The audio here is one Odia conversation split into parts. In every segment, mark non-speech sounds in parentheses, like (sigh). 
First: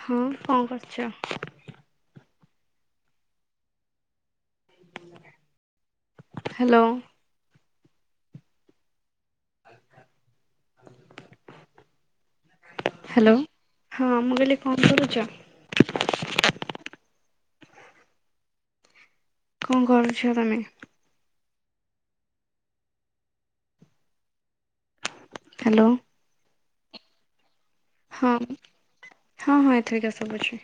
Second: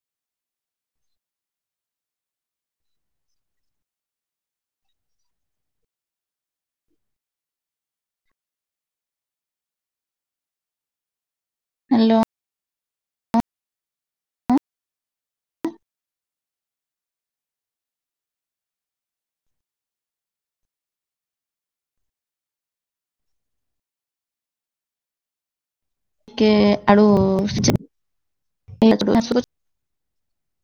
ହଁ କଣ କରୁଛ? ହ୍ୟାଲୋ। ହାଲୋ। ହାଲୋ ହଁ ମୁଁ କହିଲି କଁ କରୁଚ? କଣ କରୁଛ ତମେ? ହାଲୋ। ଟିକେ ଆଡ଼ୁ ହଁ ହଁ ହଁ ଏଥରିକା ସବୁଛି।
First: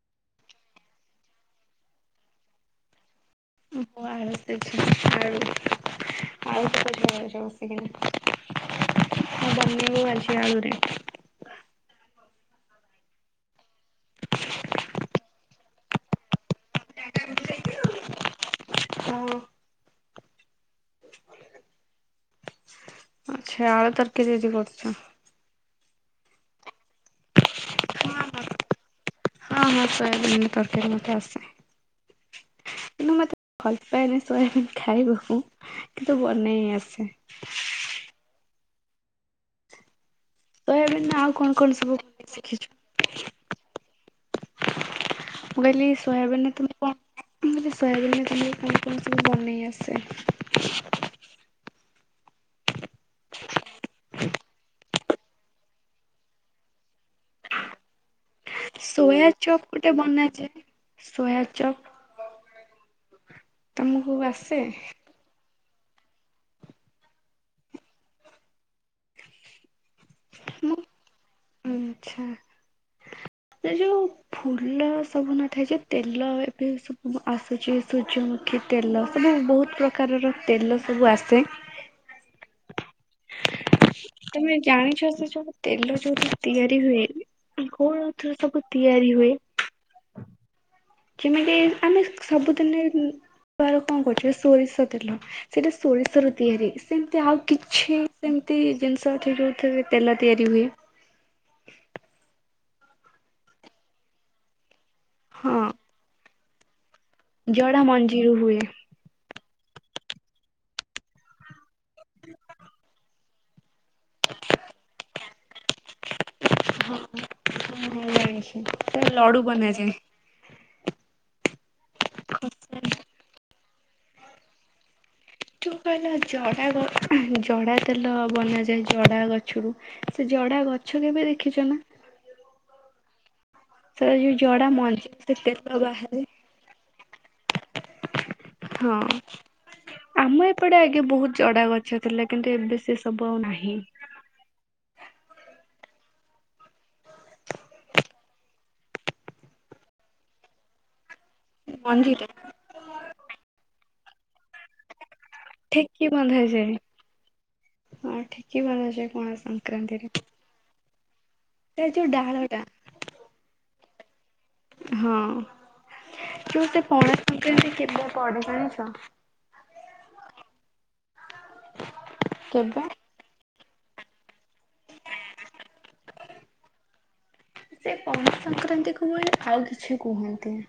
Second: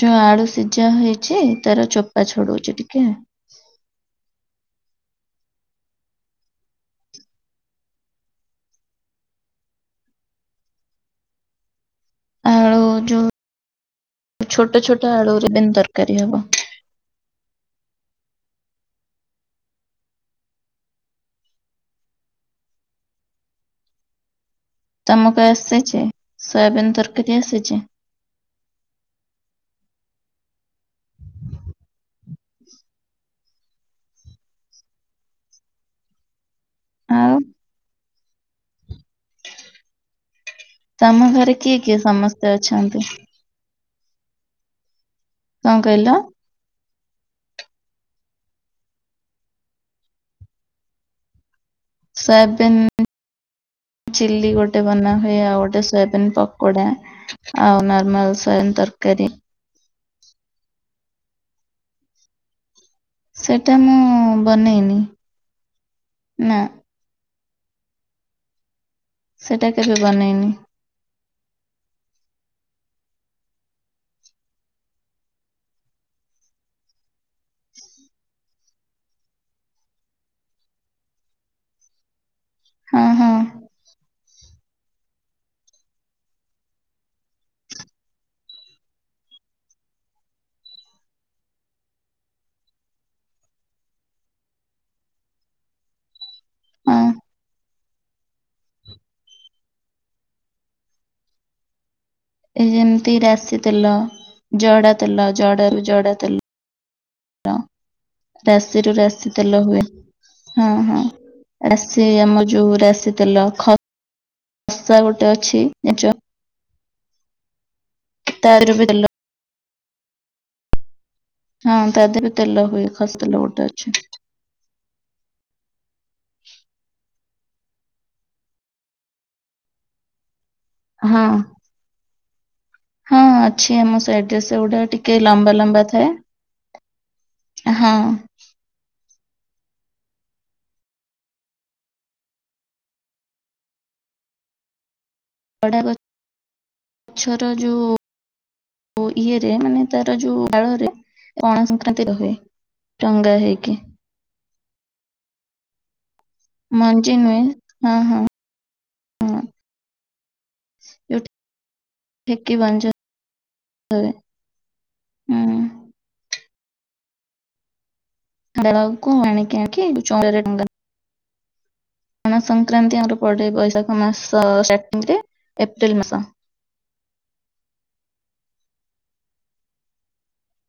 ଯୋଉ ଆଳୁ ସିଝା ହେଇଚି ତାର ଚୋପା ଛଡଉଚି ଟିକେ। ଉପହାରସ (unintelligible) (unintelligible) ବନିବ ଆଜି ଆଳୁରେ। ଆଳୁ ଯୋଉ ଛୋଟ ଛୋଟ ଆଳୁରେବି ତରକାରୀ ହବ। ହଁ। ଆଚ୍ଛା ଆଳୁ ତରକାରୀ ଆଜି କରୁଚ? ତମକୁ ଆସିଛି ସୋୟାବିିନ ତରକାରୀ ଆସିଛି? ହଁ ହଁ ହଁ ହଁ ସୋୟାବିନ୍ ତରକାର ମତେ ଆସେ। କିନ୍ତୁ ମତେ ଭଲପାଏନି ସୋୟାବିନ୍ ଖାଇବାକୁ। କିନ୍ତୁ ବନେଇ ଆସେ। ଆଉ ସୋୟାବିନ୍ ତମ ଆଉ କଣ ଘରେ କଣ କିଏ ସବୁ କିଏ ବନେଇ ସମସ୍ତେ ଶିଖିଛ? ଅଛନ୍ତି? ମୁଁ କଣ କହିଲି କହିଲ ସୋୟାବିିନ୍ରରେ ତ କଣ ମୁଁ କହିଲି ସୋୟାବିିନରେ କଁ କଁ ସବୁ ବନେଇ ଆସେ? ସୋୟାବିନ ଚିଲ୍ ଗୋଟେ ବନାହୁଏ ଆଉ ଗୋଟେ ସୋୟାବିିନ ତ କୋଡ଼ୋ ଆଉ ନର୍ମାଲ ସୋୟାବିନ ତରକାରୀ ସୋୟା ଚପ୍ ଗୋଟେ ବନାଜାଋ ସୋୟି ଚପ୍। ସେଟା ମୁଁ ତମକୁ ଆସେ? ବନେଇନି ନାଁ। ସେଇଟା କେବେ ବନେଇନି। ମୁଁ ଆଚ୍ଛା। (inaudible) ଏ ଯୋଉ ଫୁଲ ସବୁ ନଥାଏଯେ ତେଲ ଏବେ ସବୁ ଆସୁଚି। ସୂର୍ଯ୍ୟମୁଖୀ ତେଲ ସବୁ ବହୁତ୍ ପ୍ରକାରର ତେଲ ସବୁ ଆସେ ହଁ ହଁ। ତମେ ଜାଣିଚ ସେମବୁ ତେଲ ଯୋଉଠି ତିଆରି ହୁଏ? କୋଉ ଅର୍ଥରୁସବୁ ତିଆରି ହୁଏ? ଯେମିତି ଆମେ ସବୁଦିନେ ତାର କଣ କରୁଚୁ ସୋରିଷ ତେଲ ସେଇଟା ସୋରିଷରେ ତିଆରି ହଁ ସେମିତି ଆଉ କିଛି ସେମିତି ଜିନିଷ ଏଠି ଯେଉଥିରେ ତେଲ ତିଆରି ହୁଏ। ଏ ଯେମିତି ରାଶି ତେଲ ଜଡ଼ା ତେଲ ହଁ ଜଡ଼ାରୁୁ ଜଡ଼ା ତେଲ ଜଡା ମଞ୍ଜିରୁ ହୁଏ। ରାଶିରୁ ରାଶି (unintelligible) ତେଲ ହୁଏ ହଁ ହଁ ଏଟା ସେଇ ଆମର ଆମ ଯୋଉ ରାଶି ତେଲ ଖ ଖସା ଗୋଟେ ଅଛି ଜାଣିଚ? ହଁ ହଁ ତା ଜାଣିଚି ଦେହରେ ବି ସେଟା ତେଲ ଲଡ଼ୁ ବନାଯାଏ। ହଁ ତା ଦେହରୁ ତେଲ ହୁଏ ଖସା ତେଲ ଗୋଟେ ଅଛି। ଯଉ କହିଲା ଜଡ଼ା ଜଡ଼ା ତେଲ ବନାଯାଏ ଜଡ଼ା ଗଛରୁ ସେ ଜଡ଼ା ଗଛ ହଁ କେବେ ଦେଖିଚନା ହଁ ଅଛି ଆମ ସେ ଯୋଉ ସାଇଡ଼ରେ ସେ ଜଡା ଳଗୁଡା ମଞ୍ଜି ଟିକେ ସେ ଲମ୍ବା ତେଲ ଲମ୍ବା ଥାଏ। ବାହାରେ ହଁ। ହଁ। ଆମ ଏପଟେ ଆଗେ ବହୁତ୍ ଜଡ଼ା ଗଛ ଥିଲା କିନ୍ତୁ ଏବେ ସେସବୁ ଆଉ ନାହିଁ। ଜଡ଼ା ଗ ଗଛର ଯୋଉ ବୋ ଇଏରେ ମାନେ ତାର ଯୋଉ ଡାଳରେ ପଣା ସଂକ୍ରାନ୍ତିରେ ମଞ୍ଜିରେ ହୁଏ ଚଙ୍ଗା ହେଇକି। ଠିକି ବନ୍ଧାଯାଏ ହଁ ଠିକି ବନ୍ଧାଯାଏ ପଣା ହଁ ସଂକ୍ରାନ୍ତିରେ। (unintelligible) ସେ ଯୋଉ ଠେକି ଢାଳଟା - ବଞ୍ଜ ହୁଏ ହଁ ହୁଁ ଯୋଉ ସେ ପଣା ସଂକ୍ରାନ୍ତି କେବ (unintelligible) (inaudible) ପଣା କେବେ? ସଂକ୍ରାନ୍ତି ଆମର ପଡେ ବୈଶାଖ ମାସ ଷ୍ଟାଟିଙ୍ଗରେ ଏପ୍ରିଲ ମାସ। ସେ ପଣା ସଂକ୍ରାନ୍ତି କ ଭଳି ଆଉ କିଛି କୁହନ୍ତୁ -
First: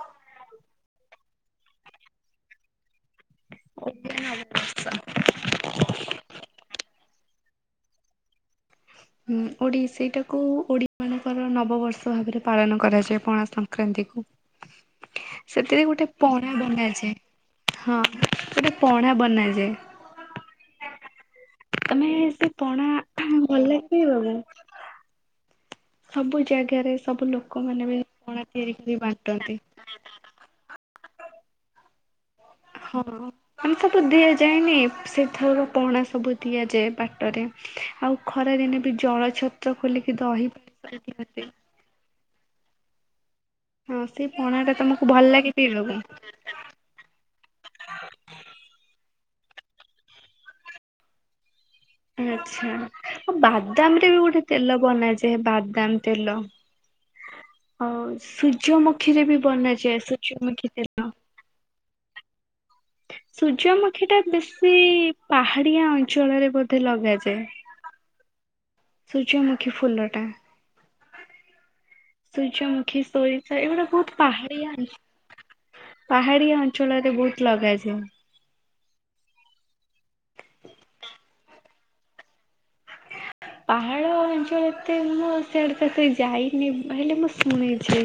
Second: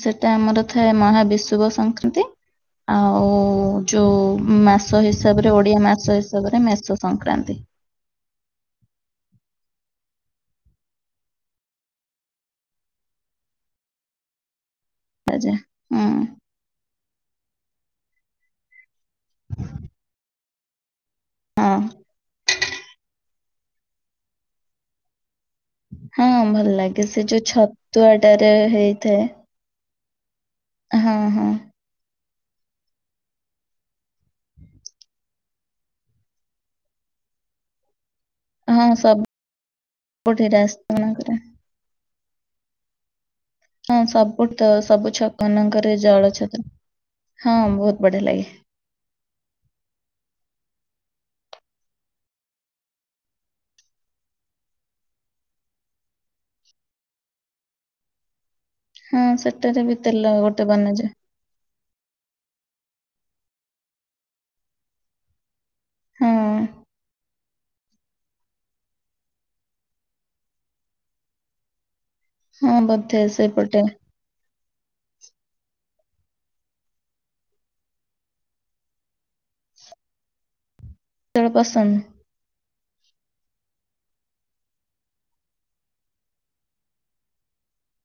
ସେଟା ଆମର ଥାଏ ମହାବିଶୁବ ସଂକ୍ରାନ୍ତି ଆଉ ଯୋଉ ମାସ ହିସାବରେ ଓଡିଆ ମାସ ହିସାବରେ ମେଷ ସଂକ୍ରାନ୍ତି। ହୁଁ ଓଡି ସେଇଟାକୁ ଓଡିଆ ମାନଙ୍କର ନବବର୍ଷ ଭାବରେ ପାଳନ କରାଯାଏ ପଣାସଙ୍କ ସଂକ୍ରାନ୍ତିକୁ, ଆଜା ସେଥିରେ ହୁଁ ଗୋଟେ ପ ବନାଯାଏ ହଁ ଗୋଟେ ପଣା ବନାଯାଏ। ହଁ ତମେ ସେ ପଣା ଭଲ ଲାଗେ ପିଇବାକୁ? ହଁ ସବୁ ଭଲ ଜାଗାରେ ଲାଗେ ସେ ସବୁ ଯୋଉ ଲୋକମାନେ ବି ପଣା ଛତୁଆଟାରେ ତିଆରି କରି ହେଇଥାଏ। ବାଣ୍ଟନ୍ତି। ହଁ ହଁ ହଁ ଅ ଆମେ ସବୁ ଦିଆଯାଏନି ସେଥରକ ପଣା ସବୁ ଦିଆଯାଏ ବାଟରେ ଆଉ ଖରା ଦିନେ ହଁ ବି ଜଳ ସବୁଠି ଛତ୍ର ଖୋଲିକି ଦହି ରାସ୍ତା ପାଣି ମାନଙ୍କରେ ଦଅନ୍ତି - ହଁ ସେଇ ସବୁ ପଣା ତ ଟା ତମକୁ ସବୁ ଭଲ ଛକ ଲାଗେ ନଙ୍କରେ ପିଇବାକୁ? ଜଳଛତ୍ର ହଁ ବହୁତ ବଢିଆ ଲାଗେ ଆଛା ଆଉ ବାଦାମରେ ବି ଗୋଟେ ତେଲ ବନାଯାଏ, ବାଦାମ ତେଲ - ଆଉ ହଁ ସୂର୍ଯ୍ୟମୁଖୀରେ ବି ସେଟାରେ ବି ବନାଯାଏ ତେଲ ଗୋଟେ ସୂର୍ଯ୍ୟମୁଖୀ ତେଲ। ବନାଯାଏ ସୂର୍ଯ୍ୟମୁଖୀ ଟା ବେଶୀ ପାହାଡିଆ ଅଞ୍ଚଳରେ ହଁ ବୋଧେ ଲଗାଯାଏ। ସୂର୍ଯ୍ୟମୁଖୀ ଫୁଲଟା ହଁ ସୂର୍ଯ୍ୟମୁଖୀ ବୋଧେ ସୋଇଥାଏ ସେଇପଟେ ଏଇଗୁଡା ବହୁତ ପାହାଡିଆ ଅଞ୍ଚ ପାହାଡିଆ ଅଞ୍ଚଳରେ ବହୁତ ଲଗାଯାଏ। ତଡ଼ ପସନ୍ଦ ପାହାଡ ଅଞ୍ଚଳ ଏତେ ମୁଁ ସେଆଡେ ସେତେ ଯାଇନି ହେଲେ ମୁଁ ଶୁଣିଚି।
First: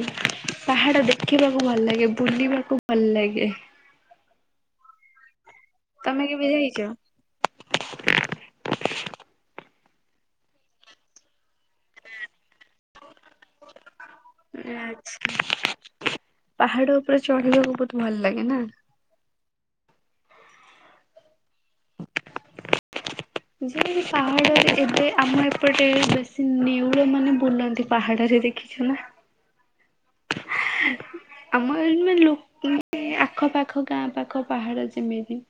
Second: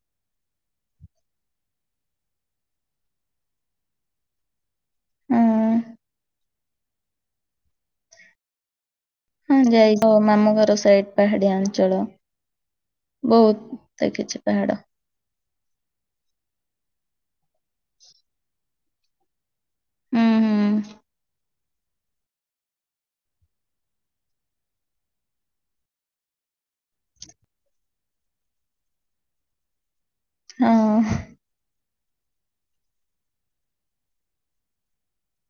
ପାହାଡ଼ ଦେଖିବାକୁ ଭଲ ଲାଗେ, ବୁଲିବାକୁ ଭଲ ଲାଗେ ହଁ ତମେ କେବେ ଯାଇଚ? ହଁ ଯାଇଚି ମାମୁ ଘର ସାଇଡ ପାହାଡିଆ ଅଞ୍ଚଳ ବହୁତ ଦେଖିଛି ପାହାଡ ଆଛା ପାହାଡ ଉପରେ ଚଢିବାକୁ ବହୁତ ଭଲ ଲାଗେ ନା ହୁଁ ହୁଁ (inaudible) ଯେମିତି ପାହାଡରେ ଏବେ ଆମ ଏପଟେ ବେଶୀ ନେଉଳ ମାନେ ବୁଲନ୍ତି ପାହାଡରେ ଦେ- କିଛୁନା ଆଁ ହଁ ଆମ ଏଇ ଲ ଆଖ ପାଖ ଗାଁ ପାଖ ପାହାଡ ଯେମିତି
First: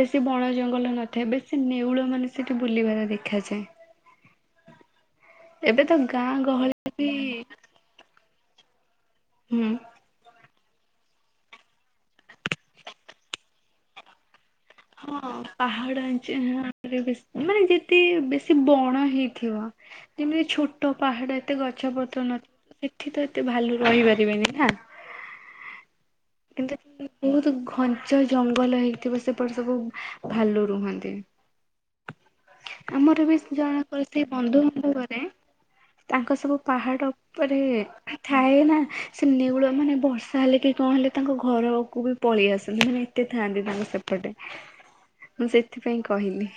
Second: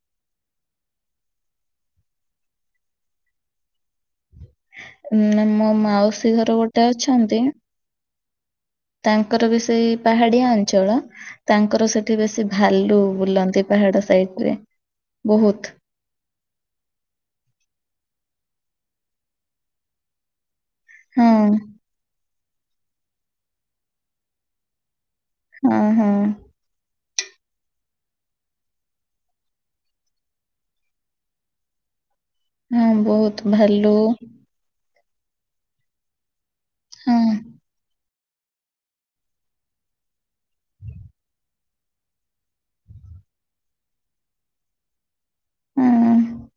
ବେଶୀ ବଣ ଜଙ୍ଗଲ ନଥାଏ ବେଶୀ ନେଉଳ ମାନେ ସେଠି ବୁଲିବାର ଦେଖାଯାଏ- ନା ମୋ ଏବେ ତ ମାଉସୀ ଗାଁ ଘର ଗୋଟେ ଗହଳିରେ ବି ଅଛନ୍ତି ତାଙ୍କର ବି ହୁଁ ସେଇ ପାହାଡିଆ ଅଞ୍ଚଳ ତାଙ୍କର ସେଠି ବେଶୀ ଭାଲୁ ବୁଲନ୍ତି ପାହାଡ ସାଇଟରେ- ହଁ ପାହାଡ଼ - ଚିହ୍ନା ଟିକେ ବେଶୀ ମାନେ ଯେତିକି ବେଶୀ ବଣ ହେଇଥିବ ଯେମିତି ଛୋ ତ ହଁ ପାହାଡ ଏତେ ଗଛ ପତ୍ର ନ ଏଠି ତ ଏତେ ଭାଲୁ ରହିପାରିବେନି ନା। ହଁ, ହଁ। କିନ୍ତୁ ବହୁତୁ ଘଞ୍ଚ ଜଙ୍ଗଲ ହେଇଥିବ ସେ ଉପର ସବୁ ଭାଲୁ ରୁହନ୍ତି। ହଁ ଆମର ବି ବହୁତ ଭାଲୁ ଜଣଙ୍କର ସେଇ ବନ୍ଧୁଙ୍କ ଘରେ ତାଙ୍କ ସବୁ ପାହାଡ଼ ହଁ ଉପରେ ଥାଏ ନା ସେ ନେଉଳ ମାନେ ବର୍ଷା ହେଲେ କି କଣ ହେଲେ ତାଙ୍କ ଘରକୁ ବି ପଳେଇ ଆସନ୍ତି। ମାନେ ତେ ଥାନ୍ତି ତାଙ୍କୁ ସେପଟେ। ମୁଁ ସେଥିପାଇଁ କହିଲି।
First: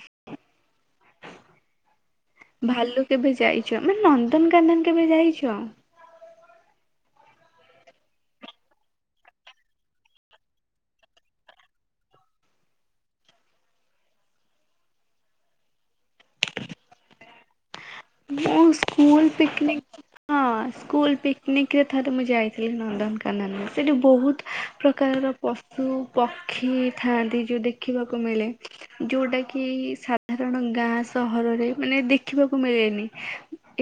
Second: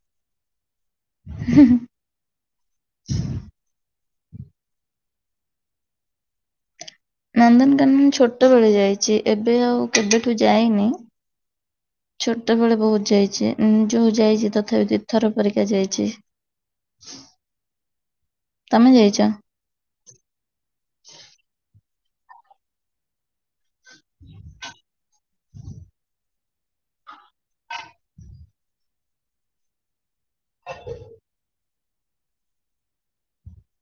ହୁଁ, ହୁଁ। ଭାଲୁ କେବେ ଯାଇଛ, ମାନେ ନନ୍ଦନକାନନ କେବେ ଯାଇଛ? ନନ୍ଦନକାନନ ଛୋଟବେଳେ ଯାଇଛି, ଏବେ ଆଉ କେବେଠୁ ଯାଇନି। ଛୋଟ ବେଳେ ବହୁତ ଯାଇଛି ଉଁ, ଯୋଉ ଯାଇଛି ତଥାପି ଦି ଥର ପରିକା ଯାଇଛି। ମୁ ତମେ ସ୍କୁଲ୍ ଯାଇଛ? ପିକନିକ୍ ହଁ ସ୍କୁଲ୍ ପିକନିକ୍ ରେ ଥରେ ମୁଁ ଯାଇଥିଲି ନନ୍ଦନକା କାନନ ସେଠି ବହୁତ ପ୍ରକାରର ପଶୁ ପ କ୍ଷୀ ଥାନ୍ତି ଯୋଉ ଦେଖିବାକୁ ମିଳେ ଯୋଉଟା କି ସା ଧାରଣ ଗାଁ ସହରରେ ମାନେ ଦେଖିବାକୁ ମିଳେନି।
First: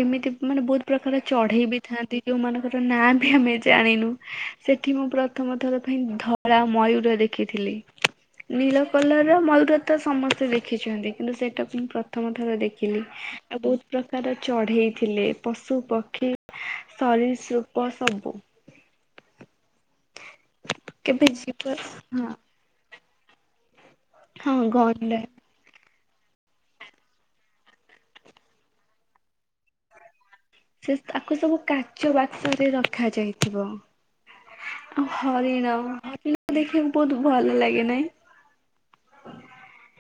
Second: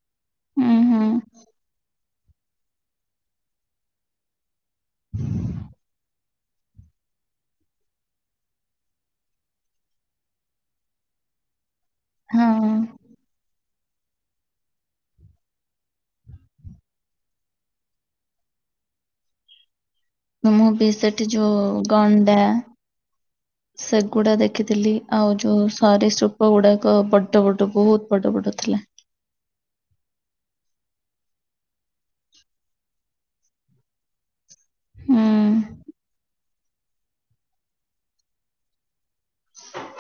ଏମିତି ମାନେ ହୁଁ ବହୁତ ହୁଁ ପ୍ରକାର ଚଢେଇ ବି ଥାନ୍ତି ଯୋଉ ମାନଙ୍କର ନାଁ ବି ଆମେ ଜାଣିନୁ। ସେଠି ମୁଁ ପ୍ରଥମ ଥର ପାଇଁ ଧଳା ମୟୂର ଦେଖିଥିଲି। ନୀଳ କଲର୍ ର ମୟୁର ତ ସମସ୍ତେ ଦେଖିଛନ୍ତି କିନ୍ତୁ ସେଇଟା ମୁଁ ପ୍ରଥମ ଥର ହଁ ଦେଖିଲି। ଆଉ ବହୁତ ପ୍ରକାର ଚଢ଼େଇଥିଲେ ପଶୁ, ପକ୍ଷୀ, ସରୀରସୃପ ସବୁ। ମୁଁ ବି ସେଠି କେବେ ଯିବ ଯୋଉ ହଁ ଗଣ୍ଡା ସେ ଗୁଡ଼ା ହଁ ଦେଖିଥିଲି। ଗଣ୍ଡା ଆଉ ଯୋଉ ସରୀସୃପ ଗୁଡ଼ାକ ବଡ଼ ବଡ଼ ବହୁତ ବଡ଼ ବଡ଼ ଥିଲା। ସେ ତାକୁ ସବୁ କାଚ ବାକ୍ସ ରେ ରଖା ଯାଇଥିବ। ଆଉ ହୁଁ ହରିଣ ହରିଣ ଦେଖିବାକୁ ବହୁତ ଭଲ ଲାଗେ ନାଇ?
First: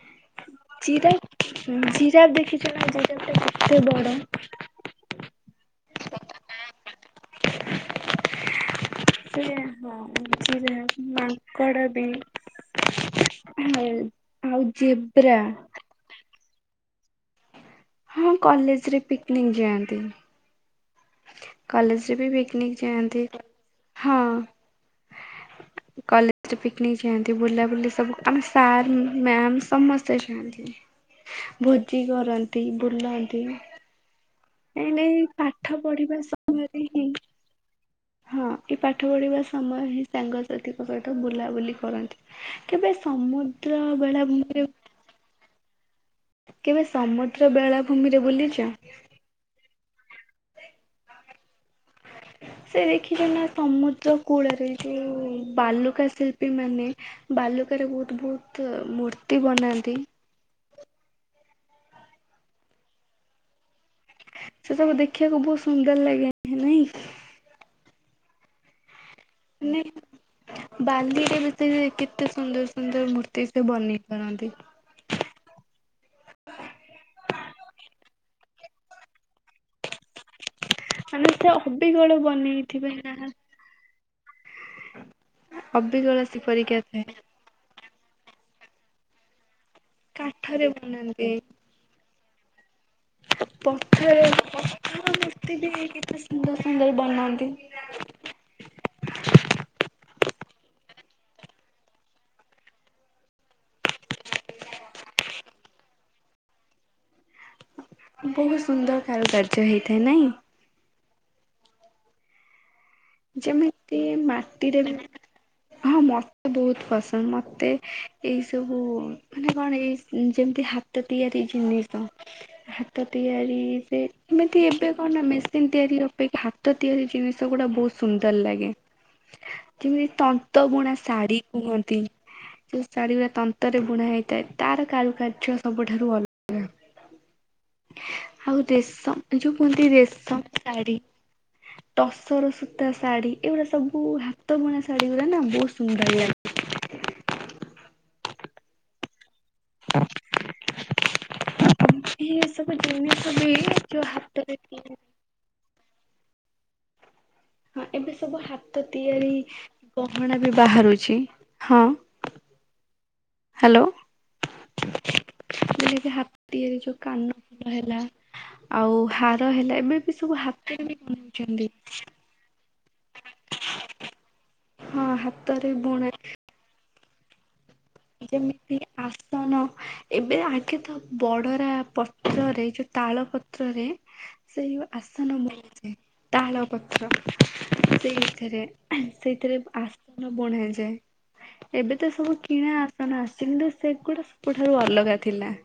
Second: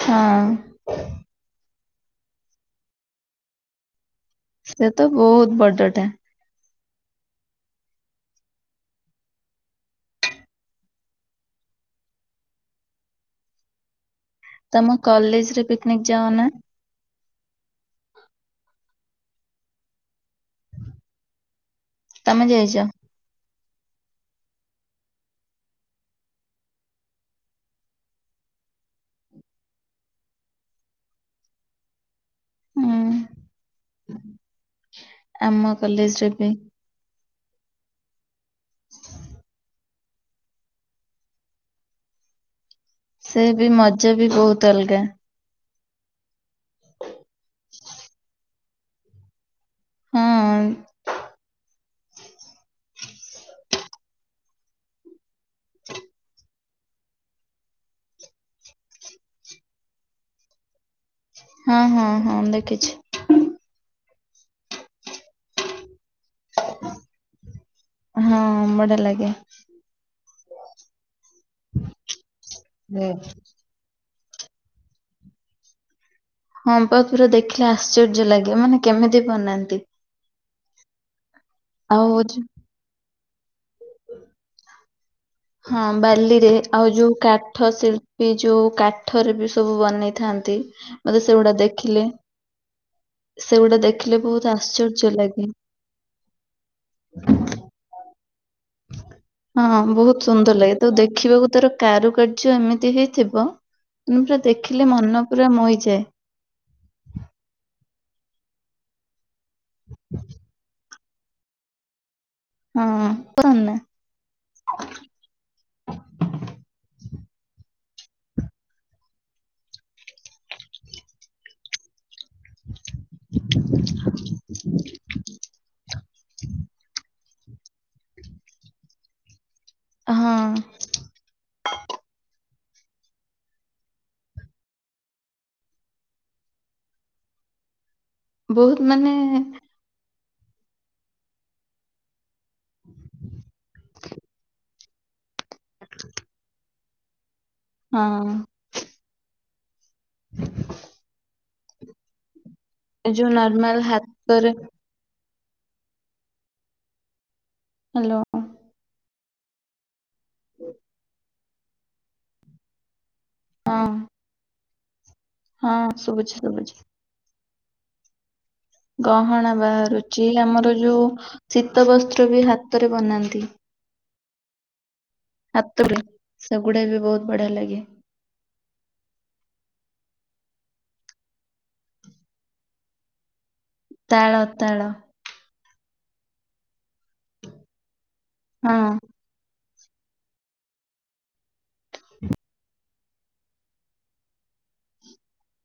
ହଁ। ଜିରାଫ ଉଁ, ଜିରାଫ ଦେଖିଛ ନା ଜିରାଫ ଟା କେତେ ବଡ଼? ସେ ତ ବହୁତ ବଡ ଟା। ସେ ହଁ ଜିରାଫ ମାଙ୍କଡ ବି। ଆଉ ଆଉ ଜେବ୍ରା ତୋମେ ଯାାଅ ନା? ହଁ କଲେଜ୍ ରେ ପିକନିକ୍ ଯାଆନ୍ତି। କଲେଜ୍ ରେ ବି ତମେ ପିକନିକ୍ ଯାଇଛ? ଯାଆନ୍ତି ହଁ। କଲେଜ୍ ରେ ପିକନିକ୍ ଯାଆନ୍ତି, ବୁଲା ବୁଲି ସବୁ ଆମ ସାର୍ ମ୍ୟାାମ୍ ସମସ୍ତେ ଯାଆନ୍ତି। ଭୋଜି କରନ୍ତି ହୁଁ ବୁଲନ୍ତି। (inaudible) ଏଇନେ ଏଇ ଆମ ପାଠ ପଢିବା କଲେଜରେ ବି ସମୟ ହଁ ଏ ପାଠ ପଢିବା ସମୟ ହିଁ ସାଙ୍ଗସାଥିଙ୍କ ସହିତ ବୁଲାବୁଲି କରନ୍ତି। କେବେ ସେ ବି ସମୁଦ୍ର ମଜା ବି ବହୁତ ବେଳାଭୂମିରେ ଅଲଗା। କେବେ ସମୁଦ୍ର ବେଳାଭୂମି ରେ ବୁଲିଚ? ହଁ। ସେ ଦେଖିଛ ନା ସମୁଦ୍ର କୂଳରେ ଯୋଉ ବାଲୁକା ଶିଳ୍ପୀ ମାନେ ବାଲୁକାରେ ବହୁତ ବହୁତ ମୂର୍ତ୍ତି ବନାନ୍ତି। ହଁ ହଁ ହଁ, ଦେଖିଛି। ସେ ସବୁ ଦେଖିବାକୁ ବହୁତ ସୁନ୍ଦର ଲାଗେ ନାଇଁ? ହଁ, ବଢିଆ ଲାଗେ। ବାଲିରେ କେତେ ସୁନ୍ଦର ସୁନ୍ଦର ମୂର୍ତ୍ତି? ସେ ବନେଇ ପାରନ୍ତି। ହଁ ବା, ପୁରା ଦେଖିଲେ ଆଶ୍ଚର୍ଯ୍ୟ ଲାଗେ, ମାନେ କେମିତି ବନାନ୍ତି? ମାନେ ସେ ଆଉ ଅବିଗଳ ହଉଛି ବନେଇଥିବେ ନା? ହଁ, ଅବିକଳ ସେ ବାଲିରେ ପରିକା ଆଉ ଥାଏ। ଯୋଉ କାଠ ଶିଳ୍ପୀ, ଯୋଉ କାଠରେ ବି ସବୁ ବନ ବନେଇଥାନ୍ତି, କାଠରେ ବନାନ୍ତି ମତେ ସେଗୁଡା ଦେଖିଲେ ସେଗୁଡା ଦେଖିଲେ ପଥର ବହୁତ ପଥର ଆଶ୍ଚର୍ଯ୍ୟ ଲାଗେ। ମୂର୍ତ୍ତି ବି କେତେ ସୁନ୍ଦର ସୁନ୍ଦର ବନାନ୍ତି। ହଁ, ବହୁତ ସୁନ୍ଦର ଲାଗେ, ତ ଦେଖିବାକୁ ତାର କାରୁକାର୍ଯ୍ୟ ଏମିତି ହେଇଥିବ ମୁଁ ପୁରା ଦେଖିଲେ ମନ ପୁରା ମୋହି ଯାଏ। ବହୁତ ସୁନ୍ଦର କାରୁକାର୍ଯ୍ୟ ହେଇଥାଏ, ନାଇଁ। ହଁ। ପସନ୍ଦ ନା ଯେମିତି ମାଟିରେ ବି। ହଁ, ମୋତେ ବହୁତ ପସନ୍ଦ। ମୋତେ ଏଇ ସବୁ ମାନେ କଣ ଏଇ ଯେମିତି ହା ତ ତିଆରି ଜିନିଷ। ହ (inaudible) ହାତ ତିଆରି ଯେ ଏମିତି ଏବେ କଣ ନା ମେସିନ୍ ତିଆରି ଅପେକ୍ଷା ହାତ ତିଆରି ଜିନିଷ ଗୁଡା ବହୁତ ସୁନ୍ଦର ଲାଗେ। ଯେମିତି ହଁ ତନ୍ତ ବୁଣା ଶାଢ଼ୀ କୁହନ୍ତି। ଯୋଉ ଶାଢ଼ୀ ଗୁରା ତନ୍ତରେ ବୁଣା ହେଇଥାଏ, ତାର କାରୁକାର୍ଯ୍ୟ ସବୁଠାରୁ ଅଲ ଆଉ ବହୁତ ରେଶ ମାନେ ଯୋଉ କୁହନ୍ତି, ରେଶମ ଶାଢୀ। ଟସର, ସୂତା ଶାଢୀ ଏଇଗୁଡା ସବୁ ହାତ ବୁଣା ଶାଢୀ ଗୁରା ନା। ବହୁତ ସୁନ୍ଦର ଲାଗେ। ହଁ। (inaudible) ଏ ସବୁ ଏ ଯୋଉ ଜିନିଷ ବି ନର୍ମାଲ ଯୋଉ ହାତରେ ଥିଲେ ହ୍ୟାଲୋ ଏବେ ସବୁ ହାତ ତିଆରି ଗହଣା ବି ବାହାରୁଛି ହଁ। ହଁ ହ୍ୟାଲୋ। ହଁ ଯେମିତି ଶୁଭୁଛି ହାତୀ ଶୁଭୁଛି। ଆଉ ଯୋଉ କାନ ଫୁଲ ହେଲା। ଆଉ ଗହଣା ହାର ହେଲା ଏବେ ବି ବାହାରୁଛି, ସବୁ ଆମର ହାତରେ ବି ଯୋଉ ବନଉଛନ୍ତି ଶୀତ ବସ୍ତ୍ର ବି ହାତରେ ବନାନ୍ତି। (inaudible) ହଁ। ହାତରେ ସେଗୁଡା ବି ବହୁତ ବଢିଆ ଲାଗେ। ଯେମିତି ଆସନ, ଏବେ ଆଗେ ତ ବଡରା ପତ୍ରରେ, ଯୋଉ ତାଳ ପତ୍ରରେ ତାଳ ସେଇ ତାଳ ଆସନ ବୁଣିଚି ତାଳ ପତ୍ର ସେଇ ଥିରେ ହଁ ସେଇଥିରେ ଆସନ ବୁଣା ଯାଏ। ଏବେ ତ ସବୁ କିଣା। ନା ନା, ସିନ୍ଦୁଶଗଡ ସେ ସବୁଠାରୁ ଅଲଗା ଥିଲା।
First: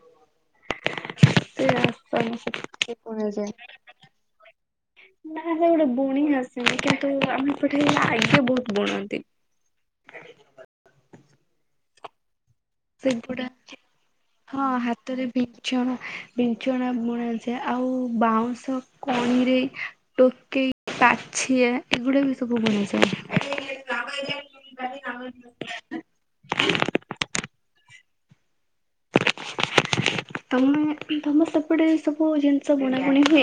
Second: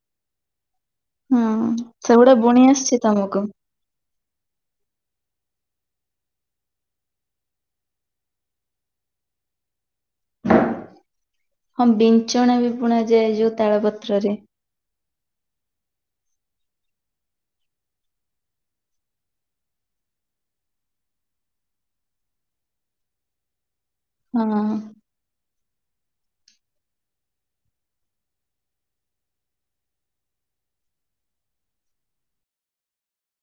ହଁ ସେ ରାସ୍ତା ସେଗୁଡା ବୁଣି (unintelligible) ଆସିଛି ତମକୁ? କୁହାଯାଏ। ନା ସେ ଗୋଟେ ବୁଣୀ ଆସୁନି କିନ୍ତୁ ଆମେ ସେଠେଇ ଆଗେ ବହୁତ ବୁଣନ୍ତି। ହଁ, ବିଞ୍ଚଣା ବି ବୁଣା ଯାଏ ଯୋଉ ସେଗୁଡା ତାଳ ପତ୍ରରେ। ହଁ ହାତରେ ବିଛଣା ବିଚଣା ବୁଣାଯାଏ ଆଉ ବାଉଁଶ କଣିରେ ଟୋକେଇ ପାଛିଆ ଏଗୁଡ଼ାବି ସବୁ ବନାଯାଏ। ହଁ। (unintelligible) ତମେ ତମ ସେପଟେ ସବୁ ଜିନିଷ ବୁଣାବୁଣା ହୁଏ?